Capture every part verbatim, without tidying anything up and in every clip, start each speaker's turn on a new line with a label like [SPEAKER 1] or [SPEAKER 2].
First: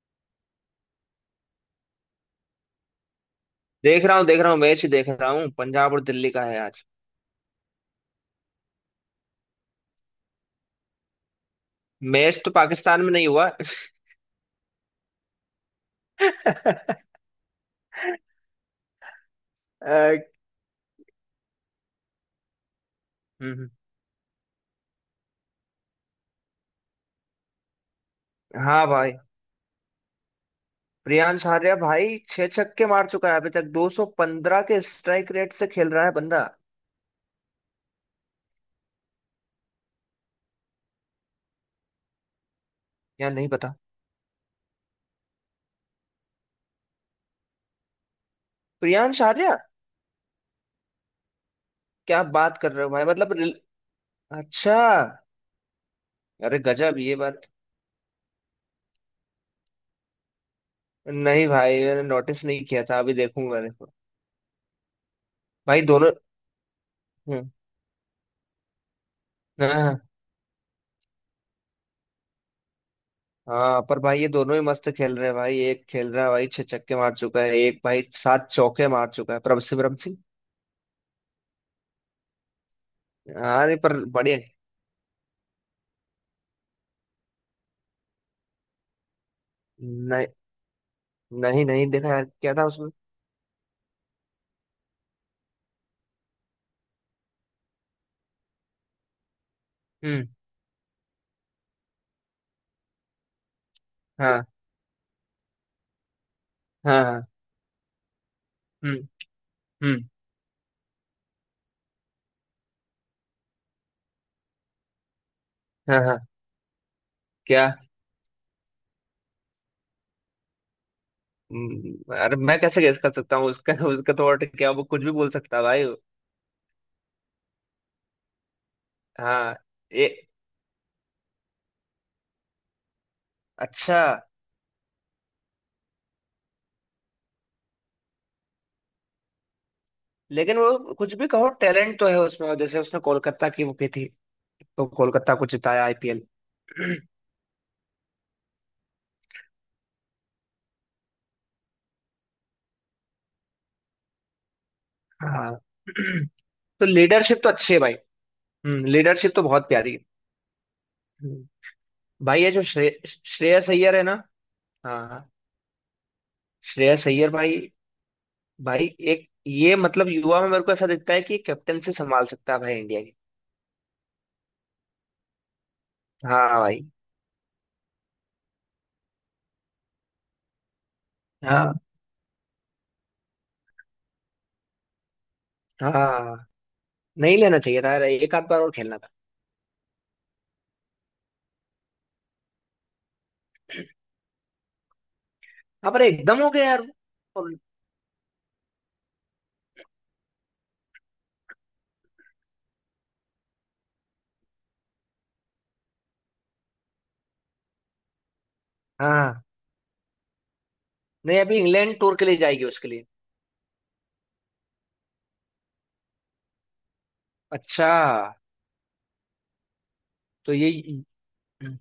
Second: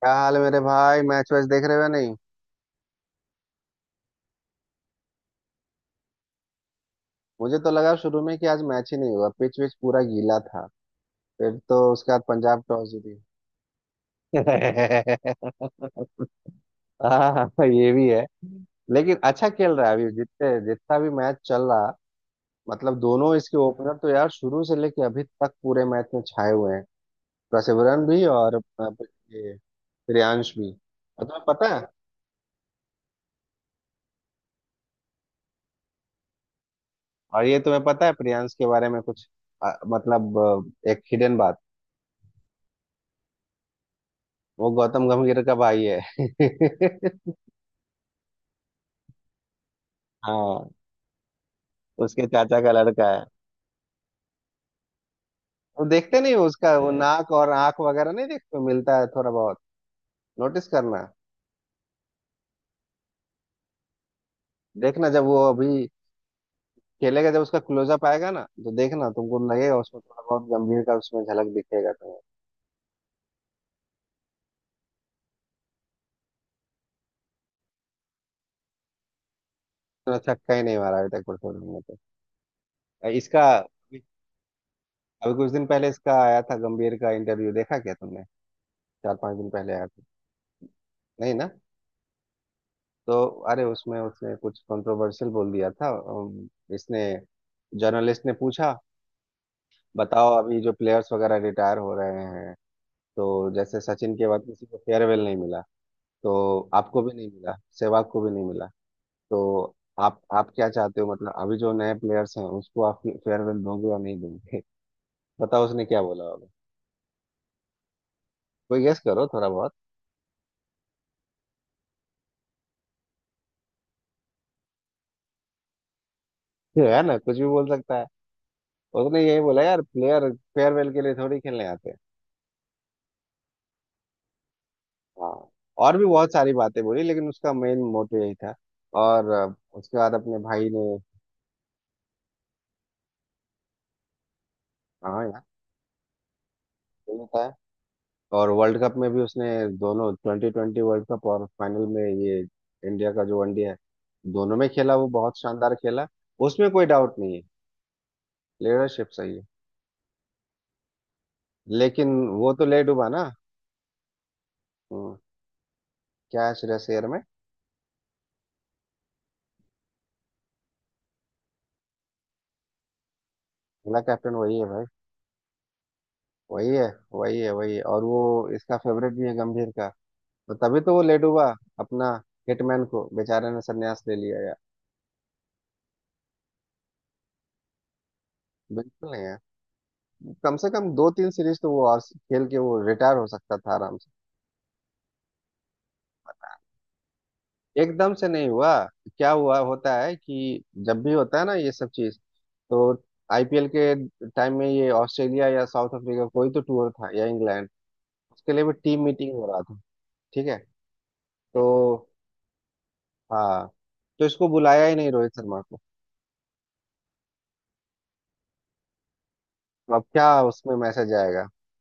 [SPEAKER 1] क्या हाल है मेरे भाई? मैच वैच देख रहे हो या नहीं?
[SPEAKER 2] देख रहा हूँ देख रहा हूँ मैच देख रहा हूँ। पंजाब और दिल्ली का है आज।
[SPEAKER 1] मुझे तो लगा शुरू में कि आज मैच ही नहीं होगा, पिच विच पूरा गीला था। फिर तो उसके बाद
[SPEAKER 2] मैच तो
[SPEAKER 1] पंजाब टॉस
[SPEAKER 2] पाकिस्तान में
[SPEAKER 1] जीती।
[SPEAKER 2] नहीं हुआ।
[SPEAKER 1] हाँ, ये भी है। लेकिन अच्छा खेल रहा है अभी
[SPEAKER 2] अ,
[SPEAKER 1] जितने जितना भी मैच चल रहा। मतलब दोनों इसके
[SPEAKER 2] हम्म,
[SPEAKER 1] ओपनर तो यार शुरू से लेके अभी तक पूरे मैच में छाए हुए हैं। प्रसिवरन भी और
[SPEAKER 2] हाँ
[SPEAKER 1] अ,
[SPEAKER 2] भाई।
[SPEAKER 1] ये प्रियांश भी। और तुम्हें
[SPEAKER 2] प्रियांश
[SPEAKER 1] पता
[SPEAKER 2] आर्या
[SPEAKER 1] है?
[SPEAKER 2] भाई छह छक्के मार चुका है, अभी तक दो सौ पंद्रह के स्ट्राइक रेट से खेल रहा है बंदा।
[SPEAKER 1] और ये तुम्हें पता है प्रियांश के बारे में कुछ? अ, मतलब अ, एक हिडन बात।
[SPEAKER 2] या नहीं पता।
[SPEAKER 1] वो गौतम गंभीर का भाई है।
[SPEAKER 2] प्रियांश आर्या,
[SPEAKER 1] हाँ,
[SPEAKER 2] क्या
[SPEAKER 1] उसके
[SPEAKER 2] बात
[SPEAKER 1] चाचा का
[SPEAKER 2] कर रहे हो भाई?
[SPEAKER 1] लड़का है।
[SPEAKER 2] मतलब रिल- अच्छा।
[SPEAKER 1] वो देखते नहीं हो
[SPEAKER 2] अरे
[SPEAKER 1] उसका? वो
[SPEAKER 2] गजब ये
[SPEAKER 1] नाक
[SPEAKER 2] बात।
[SPEAKER 1] और आंख वगैरह नहीं देखते हो, मिलता है थोड़ा बहुत। नोटिस करना।
[SPEAKER 2] नहीं भाई, मैंने नोटिस नहीं किया था, अभी देखूंगा देखो।
[SPEAKER 1] देखना जब वो
[SPEAKER 2] भाई
[SPEAKER 1] अभी
[SPEAKER 2] दोनों।
[SPEAKER 1] खेलेगा, जब
[SPEAKER 2] हम्म,
[SPEAKER 1] उसका क्लोजअप आएगा ना, तो देखना, तुमको
[SPEAKER 2] हाँ
[SPEAKER 1] लगेगा उसमें
[SPEAKER 2] हाँ।
[SPEAKER 1] थोड़ा बहुत गंभीर का, उसमें झलक दिखेगा तुम्हें।
[SPEAKER 2] हाँ पर भाई ये दोनों ही मस्त खेल रहे हैं भाई। एक खेल रहा है भाई, छह छक्के मार चुका है, एक भाई सात चौके मार चुका है, प्रभ सिमरन सिंह।
[SPEAKER 1] उसने छक्का ही नहीं मारा अभी तक कुछ में तो। इसका
[SPEAKER 2] हाँ नहीं, पर बढ़िया।
[SPEAKER 1] अभी कुछ दिन पहले इसका आया था गंभीर का इंटरव्यू, देखा क्या तुमने? चार पांच दिन पहले आया था।
[SPEAKER 2] नहीं
[SPEAKER 1] नहीं ना?
[SPEAKER 2] नहीं, नहीं देखा यार, क्या था उसमें?
[SPEAKER 1] तो अरे उसमें उसने कुछ कंट्रोवर्शियल बोल दिया था। अम, इसने जर्नलिस्ट ने पूछा,
[SPEAKER 2] हम्म।
[SPEAKER 1] बताओ, अभी जो प्लेयर्स वगैरह रिटायर हो रहे हैं, तो जैसे सचिन के बाद
[SPEAKER 2] हाँ।
[SPEAKER 1] किसी को फेयरवेल नहीं मिला, तो आपको
[SPEAKER 2] हाँ
[SPEAKER 1] भी
[SPEAKER 2] हाँ,
[SPEAKER 1] नहीं मिला, सहवाग को भी नहीं मिला।
[SPEAKER 2] हम्म।
[SPEAKER 1] तो
[SPEAKER 2] हम्म।
[SPEAKER 1] आप आप क्या चाहते हो, मतलब अभी जो नए प्लेयर्स हैं उसको आप फेयरवेल दोगे या नहीं दोगे? बताओ उसने
[SPEAKER 2] हाँ
[SPEAKER 1] क्या
[SPEAKER 2] हाँ।
[SPEAKER 1] बोला होगा।
[SPEAKER 2] क्या?
[SPEAKER 1] कोई गेस करो थोड़ा बहुत।
[SPEAKER 2] हम्म, अरे मैं कैसे गेस कर सकता हूँ उसका? उसका तो और क्या, वो कुछ भी बोल सकता है भाई।
[SPEAKER 1] है ना, कुछ भी बोल सकता है। उसने यही
[SPEAKER 2] हाँ।
[SPEAKER 1] बोला यार,
[SPEAKER 2] ये।
[SPEAKER 1] प्लेयर फेयरवेल के लिए थोड़ी खेलने आते हैं।
[SPEAKER 2] अच्छा।
[SPEAKER 1] हाँ, और भी बहुत सारी बातें बोली लेकिन उसका मेन मोटिव यही था। और अ, उसके बाद अपने
[SPEAKER 2] लेकिन
[SPEAKER 1] भाई ने।
[SPEAKER 2] वो कुछ भी कहो, टैलेंट तो है उसमें। और जैसे उसने कोलकाता की वो की थी, तो
[SPEAKER 1] हाँ
[SPEAKER 2] कोलकाता
[SPEAKER 1] यार,
[SPEAKER 2] को जिताया आईपीएल।
[SPEAKER 1] सही बताया। और वर्ल्ड कप में भी उसने, दोनों ट्वेंटी ट्वेंटी वर्ल्ड कप और फाइनल में, ये इंडिया का जो वनडे है, दोनों में खेला, वो बहुत
[SPEAKER 2] हाँ।
[SPEAKER 1] शानदार खेला। उसमें
[SPEAKER 2] तो
[SPEAKER 1] कोई डाउट नहीं
[SPEAKER 2] लीडरशिप
[SPEAKER 1] है।
[SPEAKER 2] तो अच्छी है भाई। हम्म,
[SPEAKER 1] लीडरशिप
[SPEAKER 2] लीडरशिप
[SPEAKER 1] सही
[SPEAKER 2] तो
[SPEAKER 1] है।
[SPEAKER 2] बहुत प्यारी है। हम्म,
[SPEAKER 1] लेकिन
[SPEAKER 2] भाई ये
[SPEAKER 1] वो
[SPEAKER 2] जो
[SPEAKER 1] तो ले
[SPEAKER 2] श्रे,
[SPEAKER 1] डूबा ना।
[SPEAKER 2] श्रेयस अय्यर है ना। हाँ
[SPEAKER 1] हम्म।
[SPEAKER 2] हाँ,
[SPEAKER 1] क्या है श्रेयस अय्यर
[SPEAKER 2] श्रेयस
[SPEAKER 1] में?
[SPEAKER 2] अय्यर भाई। भाई एक ये मतलब युवा में मेरे को ऐसा दिखता है कि कैप्टन से संभाल सकता है भाई इंडिया की।
[SPEAKER 1] अगला कैप्टन वही है भाई।
[SPEAKER 2] हाँ
[SPEAKER 1] वही
[SPEAKER 2] भाई।
[SPEAKER 1] है, वही है। वही है। और वो इसका फेवरेट भी है गंभीर का। तो तभी तो वो लेट हुआ
[SPEAKER 2] हाँ।
[SPEAKER 1] अपना। हिटमैन को बेचारे ने संन्यास ले लिया यार।
[SPEAKER 2] हाँ नहीं लेना चाहिए था यार, एक आध बार और खेलना था।
[SPEAKER 1] बिल्कुल नहीं यार। कम से कम दो तीन सीरीज तो वो और खेल के वो रिटायर हो सकता था आराम से।
[SPEAKER 2] हाँ पर एकदम हो गया यार वो। और।
[SPEAKER 1] एकदम से नहीं हुआ। क्या हुआ होता है कि जब भी होता है ना ये सब चीज, तो आईपीएल के टाइम में ये ऑस्ट्रेलिया या साउथ अफ्रीका, कोई तो टूर था, या इंग्लैंड, उसके लिए भी टीम मीटिंग
[SPEAKER 2] हाँ।
[SPEAKER 1] हो रहा था। ठीक है।
[SPEAKER 2] नहीं अभी
[SPEAKER 1] तो
[SPEAKER 2] इंग्लैंड टूर के लिए जाएगी उसके लिए।
[SPEAKER 1] हाँ, तो इसको बुलाया ही नहीं रोहित शर्मा को।
[SPEAKER 2] अच्छा।
[SPEAKER 1] अब क्या
[SPEAKER 2] तो ये।
[SPEAKER 1] उसमें मैसेज आएगा?
[SPEAKER 2] हम्म,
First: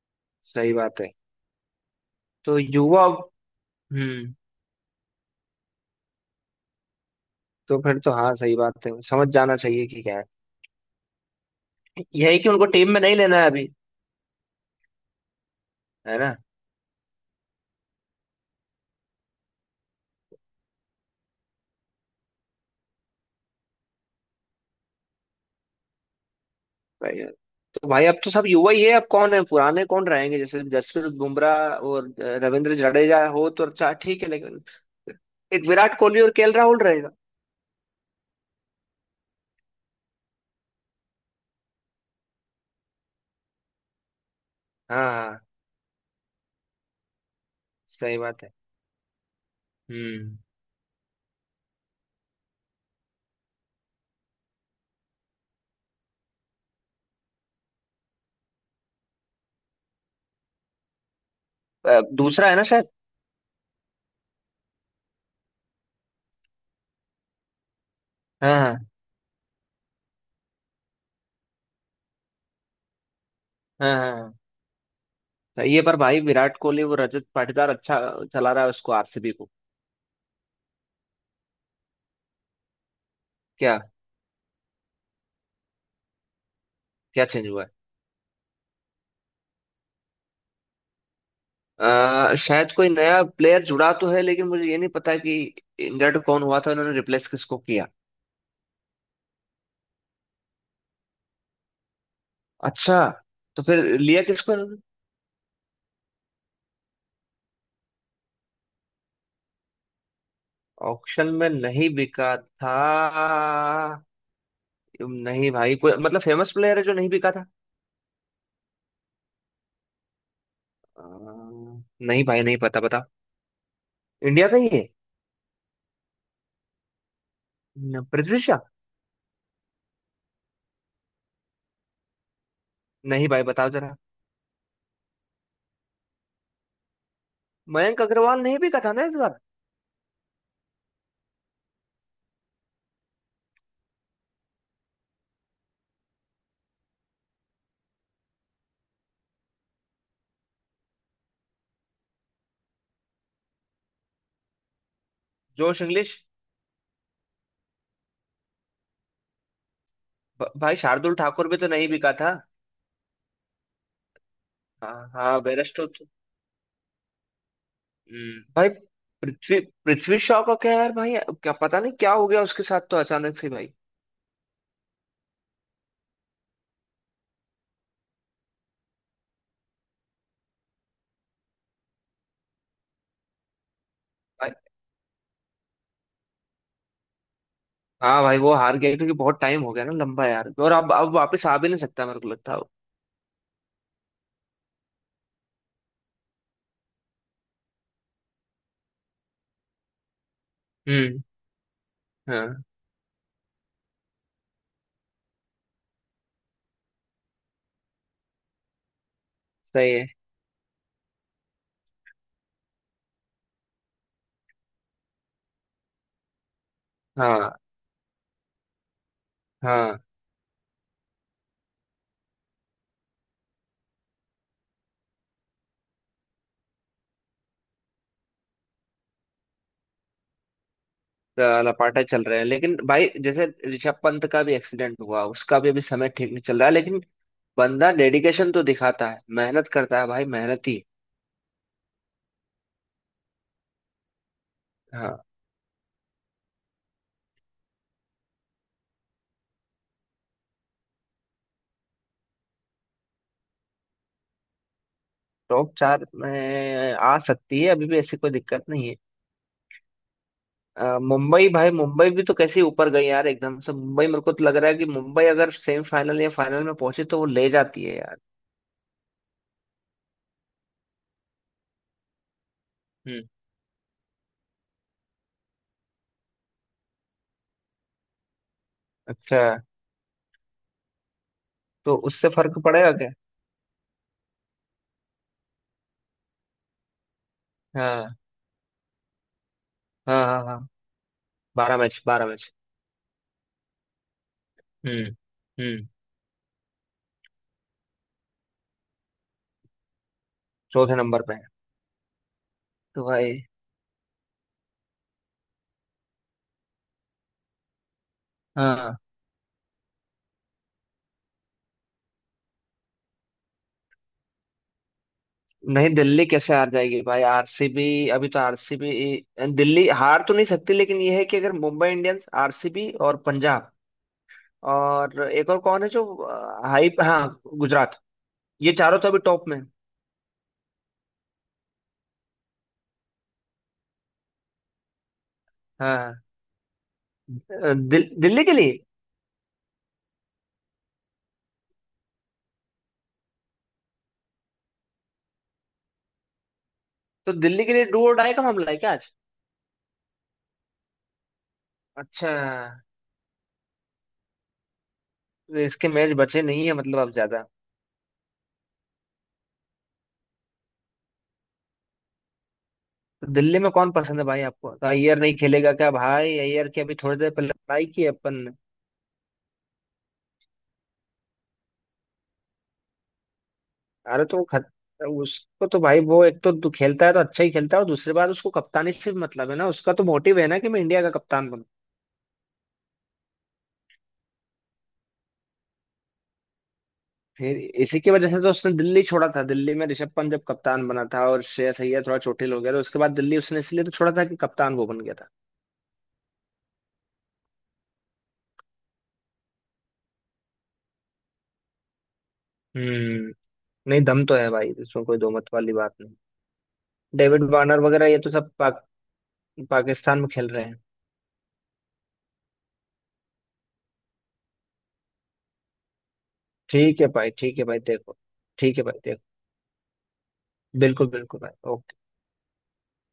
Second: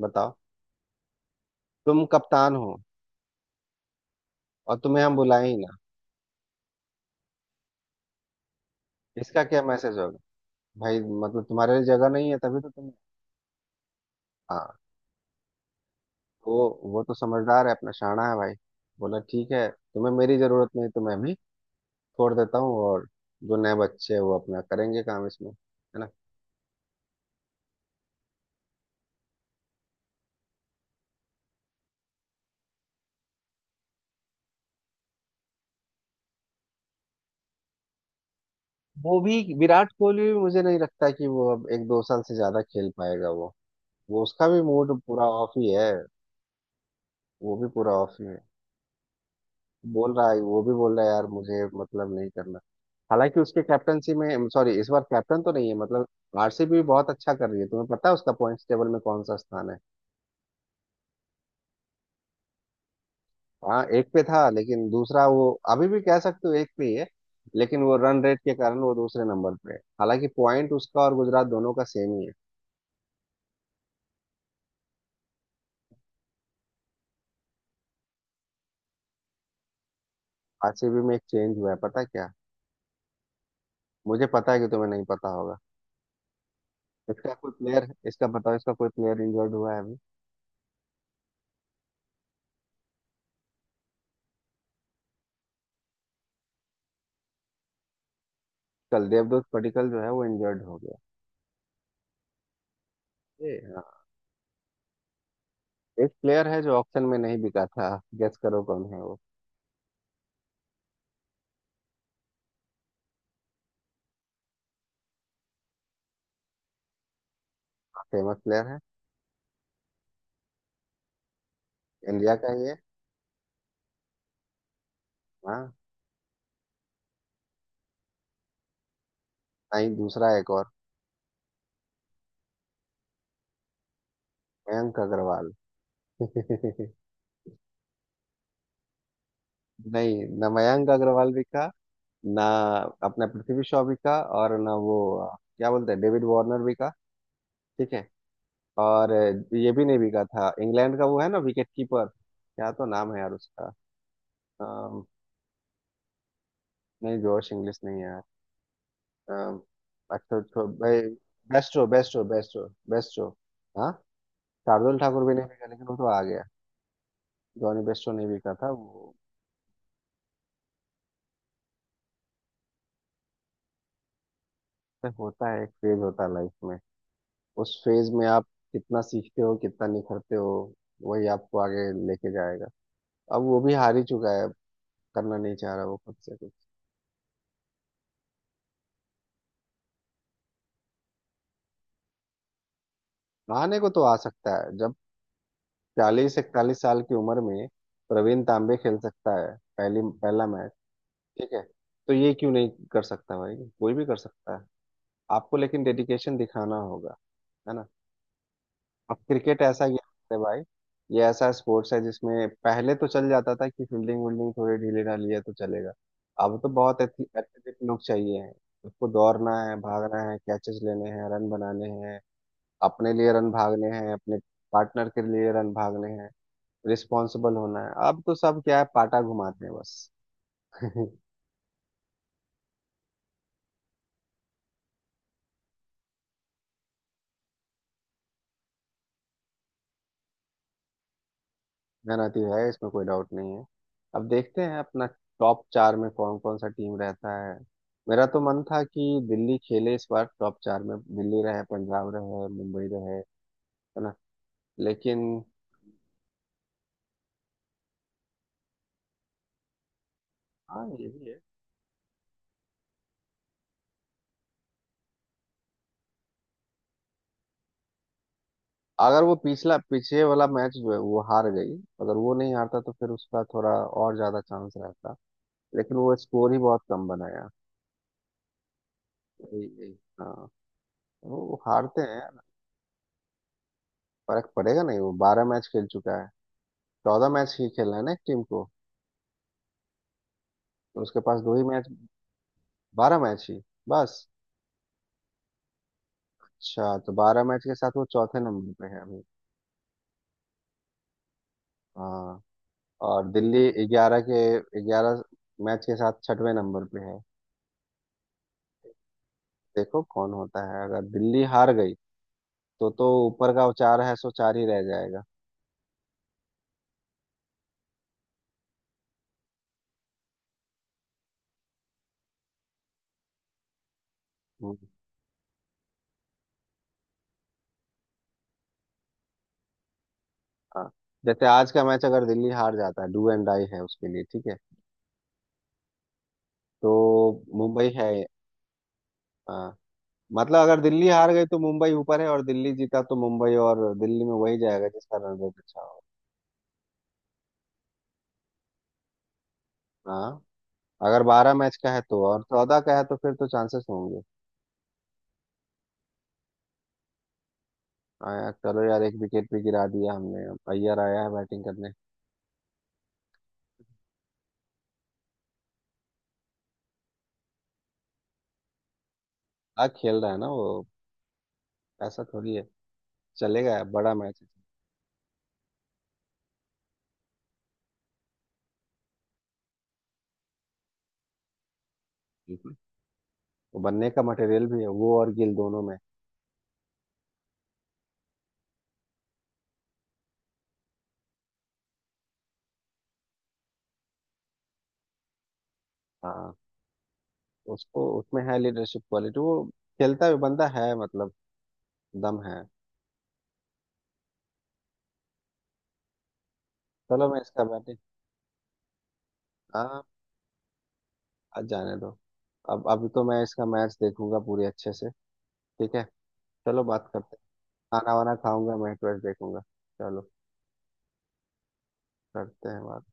[SPEAKER 1] बताओ,
[SPEAKER 2] सही बात है।
[SPEAKER 1] तुम कप्तान
[SPEAKER 2] तो
[SPEAKER 1] हो
[SPEAKER 2] युवा। हम्म।
[SPEAKER 1] और तुम्हें हम बुलाए ही ना।
[SPEAKER 2] तो फिर तो हाँ सही बात है, समझ
[SPEAKER 1] इसका
[SPEAKER 2] जाना
[SPEAKER 1] क्या
[SPEAKER 2] चाहिए
[SPEAKER 1] मैसेज
[SPEAKER 2] कि
[SPEAKER 1] होगा
[SPEAKER 2] क्या है।
[SPEAKER 1] भाई? मतलब तुम्हारे लिए जगह नहीं है
[SPEAKER 2] यही कि
[SPEAKER 1] तभी
[SPEAKER 2] उनको
[SPEAKER 1] तो तुम।
[SPEAKER 2] टीम में नहीं लेना है अभी।
[SPEAKER 1] हाँ।
[SPEAKER 2] है ना।
[SPEAKER 1] तो वो वो तो समझदार है अपना, शाना है भाई। बोला, ठीक है, तुम्हें मेरी जरूरत नहीं तो मैं भी छोड़ देता हूँ, और जो नए बच्चे हैं वो अपना करेंगे काम इसमें, है ना।
[SPEAKER 2] भाई। तो भाई अब तो सब युवा ही है, अब कौन है पुराने, कौन रहेंगे? जैसे जसप्रीत बुमराह और अ, रविंद्र जडेजा हो तो अच्छा ठीक है, लेकिन एक विराट कोहली और केएल राहुल रहेगा।
[SPEAKER 1] वो भी, विराट कोहली भी मुझे नहीं लगता कि वो अब एक दो साल से ज्यादा खेल पाएगा वो वो उसका भी मूड
[SPEAKER 2] हाँ
[SPEAKER 1] पूरा
[SPEAKER 2] हाँ,
[SPEAKER 1] ऑफ ही है। वो भी पूरा ऑफ
[SPEAKER 2] सही
[SPEAKER 1] ही है।
[SPEAKER 2] बात है।
[SPEAKER 1] बोल रहा
[SPEAKER 2] हम्म।
[SPEAKER 1] है, वो भी बोल रहा है यार मुझे मतलब नहीं करना। हालांकि उसके कैप्टनसी में, सॉरी, इस बार कैप्टन तो नहीं है मतलब, आरसीबी भी बहुत अच्छा कर रही है। तुम्हें पता है उसका पॉइंट्स टेबल में कौन सा स्थान है?
[SPEAKER 2] अ, दूसरा है ना शायद।
[SPEAKER 1] हाँ, एक पे था लेकिन दूसरा, वो अभी भी कह सकते हो एक पे ही है। लेकिन वो रन रेट के
[SPEAKER 2] हाँ
[SPEAKER 1] कारण
[SPEAKER 2] हाँ
[SPEAKER 1] वो दूसरे नंबर पे है, हालांकि पॉइंट उसका और गुजरात दोनों का सेम ही है।
[SPEAKER 2] हाँ। हाँ हाँ। सही है पर भाई विराट कोहली, वो रजत पाटीदार अच्छा चला रहा है उसको, आरसीबी को।
[SPEAKER 1] आरसीबी में एक चेंज हुआ है, पता है क्या?
[SPEAKER 2] क्या?
[SPEAKER 1] मुझे पता है कि तुम्हें नहीं पता होगा।
[SPEAKER 2] क्या
[SPEAKER 1] इसका
[SPEAKER 2] चेंज
[SPEAKER 1] कोई
[SPEAKER 2] हुआ है?
[SPEAKER 1] प्लेयर इसका बताओ, इसका कोई प्लेयर इंजर्ड हुआ है अभी।
[SPEAKER 2] अ, शायद कोई नया प्लेयर जुड़ा तो है लेकिन मुझे ये नहीं पता कि इंजर्ड कौन हुआ था, उन्होंने रिप्लेस किसको किया।
[SPEAKER 1] कल देवदूत पडिक्कल जो है वो इंजर्ड हो गया।
[SPEAKER 2] अच्छा।
[SPEAKER 1] ये
[SPEAKER 2] तो फिर लिया किसको इन्होंने?
[SPEAKER 1] एक प्लेयर है जो ऑक्शन में नहीं बिका था, गेस करो कौन है वो।
[SPEAKER 2] ऑक्शन में नहीं बिका था? नहीं भाई कोई मतलब फेमस प्लेयर है जो नहीं बिका था?
[SPEAKER 1] फेमस प्लेयर है,
[SPEAKER 2] अ, नहीं
[SPEAKER 1] इंडिया
[SPEAKER 2] भाई
[SPEAKER 1] का
[SPEAKER 2] नहीं
[SPEAKER 1] ही है।
[SPEAKER 2] पता, बता। इंडिया का ही है।
[SPEAKER 1] हाँ।
[SPEAKER 2] न, पृथ्वी शॉ।
[SPEAKER 1] नहीं, दूसरा एक और।
[SPEAKER 2] नहीं भाई बताओ जरा।
[SPEAKER 1] मयंक अग्रवाल।
[SPEAKER 2] मयंक अग्रवाल नहीं बिका था ना इस बार?
[SPEAKER 1] नहीं ना, मयंक अग्रवाल बिका, ना अपना पृथ्वी शॉ बिका, और ना वो अ, क्या बोलते हैं, डेविड वार्नर बिका। ठीक है। और अ, ये भी नहीं बिका था इंग्लैंड का, वो है ना विकेट कीपर, क्या तो नाम है यार उसका? अम,
[SPEAKER 2] जोश इंग्लिश।
[SPEAKER 1] नहीं जोश इंग्लिश नहीं है यार। अम, अच्छा
[SPEAKER 2] भ-
[SPEAKER 1] तो
[SPEAKER 2] भाई
[SPEAKER 1] भाई,
[SPEAKER 2] शार्दुल ठाकुर भी तो
[SPEAKER 1] बेस्टो,
[SPEAKER 2] नहीं बिका
[SPEAKER 1] बेस्टो,
[SPEAKER 2] था।
[SPEAKER 1] बेस्टो। बेस्टो। शार्दुल
[SPEAKER 2] हाँ
[SPEAKER 1] ठाकुर भी
[SPEAKER 2] हाँ,
[SPEAKER 1] नहीं बिका
[SPEAKER 2] बेरस्टो
[SPEAKER 1] लेकिन वो
[SPEAKER 2] तो।
[SPEAKER 1] तो आ गया। जॉनी बेस्टो नहीं
[SPEAKER 2] हम्म,
[SPEAKER 1] बिका था
[SPEAKER 2] भाई
[SPEAKER 1] वो।
[SPEAKER 2] पृथ्वी पृथ्वी शॉ का क्या यार भाई? क्या पता नहीं क्या हो गया उसके साथ तो अचानक से भाई।
[SPEAKER 1] ऐसे होता है, एक फेज होता है लाइफ में। उस फेज में आप कितना सीखते हो, कितना निखरते हो, वही आपको आगे लेके जाएगा। अब वो भी हार ही चुका है अब, करना नहीं चाह रहा वो खुद से कुछ।
[SPEAKER 2] हाँ भाई वो हार गया क्योंकि बहुत टाइम हो गया ना लंबा यार, और अब अब वापस आ भी नहीं सकता, मेरे को लगता है वो।
[SPEAKER 1] आने को तो आ सकता है। जब चालीस इकतालीस साल की उम्र में प्रवीण तांबे खेल सकता है पहली पहला मैच,
[SPEAKER 2] हम्म।
[SPEAKER 1] ठीक है, तो ये क्यों
[SPEAKER 2] हाँ
[SPEAKER 1] नहीं कर सकता भाई? कोई भी कर सकता है। आपको लेकिन डेडिकेशन दिखाना होगा, है ना। अब क्रिकेट ऐसा
[SPEAKER 2] सही है।
[SPEAKER 1] गेम है भाई, ये ऐसा स्पोर्ट्स है जिसमें पहले तो चल जाता था कि फील्डिंग वील्डिंग थोड़ी ढीली ढाली है तो चलेगा, अब तो बहुत एथली-
[SPEAKER 2] हाँ
[SPEAKER 1] एथलेटिक लोग चाहिए हैं। उसको दौड़ना है,
[SPEAKER 2] हाँ।
[SPEAKER 1] भागना है, कैचेस लेने हैं, रन बनाने हैं। अपने लिए रन भागने हैं, अपने पार्टनर के लिए रन भागने हैं, रिस्पॉन्सिबल होना है। अब तो सब क्या है, पाटा घुमाते हैं बस।
[SPEAKER 2] तो लपाटा चल रहे हैं लेकिन भाई जैसे ऋषभ पंत का भी एक्सीडेंट हुआ, उसका भी अभी समय ठीक नहीं चल रहा है, लेकिन बंदा डेडिकेशन तो दिखाता है, मेहनत करता है भाई, मेहनती।
[SPEAKER 1] मेहनती है, इसमें कोई डाउट नहीं है। अब देखते हैं अपना
[SPEAKER 2] हाँ।
[SPEAKER 1] टॉप चार में कौन कौन सा टीम रहता है। मेरा तो मन था कि दिल्ली खेले इस बार, टॉप चार में दिल्ली रहे, पंजाब रहे, मुंबई रहे, है ना। लेकिन
[SPEAKER 2] टॉप चार में आ सकती है अभी भी, ऐसी कोई दिक्कत नहीं है। अ,
[SPEAKER 1] हाँ, ये भी है।
[SPEAKER 2] मुंबई भाई, मुंबई भी तो कैसे ऊपर गई यार एकदम से। मुंबई मेरे को तो लग रहा है कि मुंबई अगर सेमीफाइनल या फाइनल में पहुंचे तो वो ले जाती है।
[SPEAKER 1] अगर वो पिछला, पीछे वाला मैच जो है वो हार गई, अगर वो नहीं हारता तो फिर
[SPEAKER 2] यार।
[SPEAKER 1] उसका थोड़ा और ज्यादा चांस रहता। लेकिन वो स्कोर ही बहुत कम बनाया।
[SPEAKER 2] अच्छा।
[SPEAKER 1] यही यही। हाँ, वो वो
[SPEAKER 2] तो
[SPEAKER 1] हारते हैं।
[SPEAKER 2] उससे फर्क पड़ेगा क्या?
[SPEAKER 1] फर्क पड़ेगा, नहीं, वो बारह मैच खेल चुका है। चौदह मैच ही खेलना है ना
[SPEAKER 2] हाँ
[SPEAKER 1] एक टीम को,
[SPEAKER 2] हाँ हाँ। हाँ
[SPEAKER 1] तो उसके पास दो ही
[SPEAKER 2] बारह
[SPEAKER 1] मैच
[SPEAKER 2] मैच, बारह मैच।
[SPEAKER 1] बारह मैच ही बस।
[SPEAKER 2] हम्म। हम्म।
[SPEAKER 1] अच्छा, तो बारह मैच के साथ वो चौथे नंबर पे है अभी।
[SPEAKER 2] चौथे नंबर पे है?
[SPEAKER 1] हाँ।
[SPEAKER 2] तो
[SPEAKER 1] और
[SPEAKER 2] भाई।
[SPEAKER 1] दिल्ली ग्यारह के ग्यारह मैच के साथ छठवें नंबर पे है।
[SPEAKER 2] हाँ।
[SPEAKER 1] देखो कौन होता है। अगर दिल्ली हार गई तो तो ऊपर का वो चार है, सो चार ही रह जाएगा।
[SPEAKER 2] नहीं दिल्ली कैसे हार जाएगी भाई, आरसीबी। अभी तो आरसीबी। दिल्ली हार तो नहीं सकती, लेकिन यह है कि अगर मुंबई इंडियंस, आरसीबी और पंजाब
[SPEAKER 1] हम्म।
[SPEAKER 2] और एक और कौन है जो अ, हाई, हाँ, गुजरात, ये चारों तो अभी टॉप में हैं।
[SPEAKER 1] हाँ। जैसे आज का मैच अगर दिल्ली हार जाता है, डू एंड डाई है उसके लिए, ठीक है।
[SPEAKER 2] हाँ।
[SPEAKER 1] तो
[SPEAKER 2] अ,
[SPEAKER 1] मुंबई
[SPEAKER 2] दिल,
[SPEAKER 1] है।
[SPEAKER 2] दिल्ली के लिए।
[SPEAKER 1] हाँ, मतलब अगर दिल्ली हार गई तो मुंबई ऊपर है, और दिल्ली जीता तो मुंबई और दिल्ली में वही जाएगा जिसका रन रेट अच्छा हो।
[SPEAKER 2] तो दिल्ली के लिए डू और डाई का मामला है क्या आज?
[SPEAKER 1] हाँ, अगर बारह मैच का है तो,
[SPEAKER 2] अच्छा।
[SPEAKER 1] और चौदह का है तो फिर तो चांसेस होंगे।
[SPEAKER 2] तो इसके मैच बचे नहीं है मतलब अब ज्यादा।
[SPEAKER 1] आया। चलो यार, एक विकेट भी गिरा दिया हमने, अब अय्यर आया है बैटिंग करने।
[SPEAKER 2] तो दिल्ली में कौन पसंद है भाई आपको? तो अय्यर नहीं खेलेगा क्या भाई? अय्यर की अभी थोड़ी देर पहले लड़ाई की है अपन ने।
[SPEAKER 1] आ, खेल रहा है ना वो। ऐसा थोड़ी है, चलेगा, बड़ा
[SPEAKER 2] अरे तो
[SPEAKER 1] मैच
[SPEAKER 2] वो
[SPEAKER 1] है।
[SPEAKER 2] खत उसको तो भाई वो एक तो दु- खेलता है तो अच्छा ही खेलता है, और दूसरी बात उसको कप्तानी से भी मतलब है ना, उसका तो मोटिव है ना कि मैं इंडिया का कप्तान बनूं।
[SPEAKER 1] बिल्कुल। वो बनने का मटेरियल भी है वो और गिल दोनों में।
[SPEAKER 2] फिर इसी की वजह से तो उसने दिल्ली छोड़ा था। दिल्ली में ऋषभ पंत जब कप्तान बना था और श्रेयस अय्यर थोड़ा चोटिल हो गया, तो उसके बाद दिल्ली उसने इसलिए तो छोड़ा था कि कप्तान वो बन गया था।
[SPEAKER 1] हाँ, उसको उसमें है लीडरशिप क्वालिटी वो, खेलता भी बंदा है मतलब, दम है।
[SPEAKER 2] हम्म। नहीं दम तो है भाई, इसमें कोई दो मत वाली बात नहीं।
[SPEAKER 1] चलो मैं
[SPEAKER 2] डेविड
[SPEAKER 1] इसका
[SPEAKER 2] वार्नर
[SPEAKER 1] बैटिंग।
[SPEAKER 2] वगैरह ये तो सब पाक,
[SPEAKER 1] हाँ,
[SPEAKER 2] पाकिस्तान में खेल रहे हैं।
[SPEAKER 1] आज जाने दो। अब अभी तो मैं इसका मैच देखूंगा पूरी अच्छे से। ठीक है, चलो
[SPEAKER 2] ठीक है
[SPEAKER 1] बात
[SPEAKER 2] भाई,
[SPEAKER 1] करते हैं।
[SPEAKER 2] ठीक है भाई
[SPEAKER 1] खाना
[SPEAKER 2] देखो।
[SPEAKER 1] वाना खाऊंगा,
[SPEAKER 2] ठीक है
[SPEAKER 1] मैच
[SPEAKER 2] भाई
[SPEAKER 1] वैच
[SPEAKER 2] देखो।
[SPEAKER 1] देखूंगा। चलो
[SPEAKER 2] बिल्कुल बिल्कुल भाई, ओके।
[SPEAKER 1] करते हैं बात।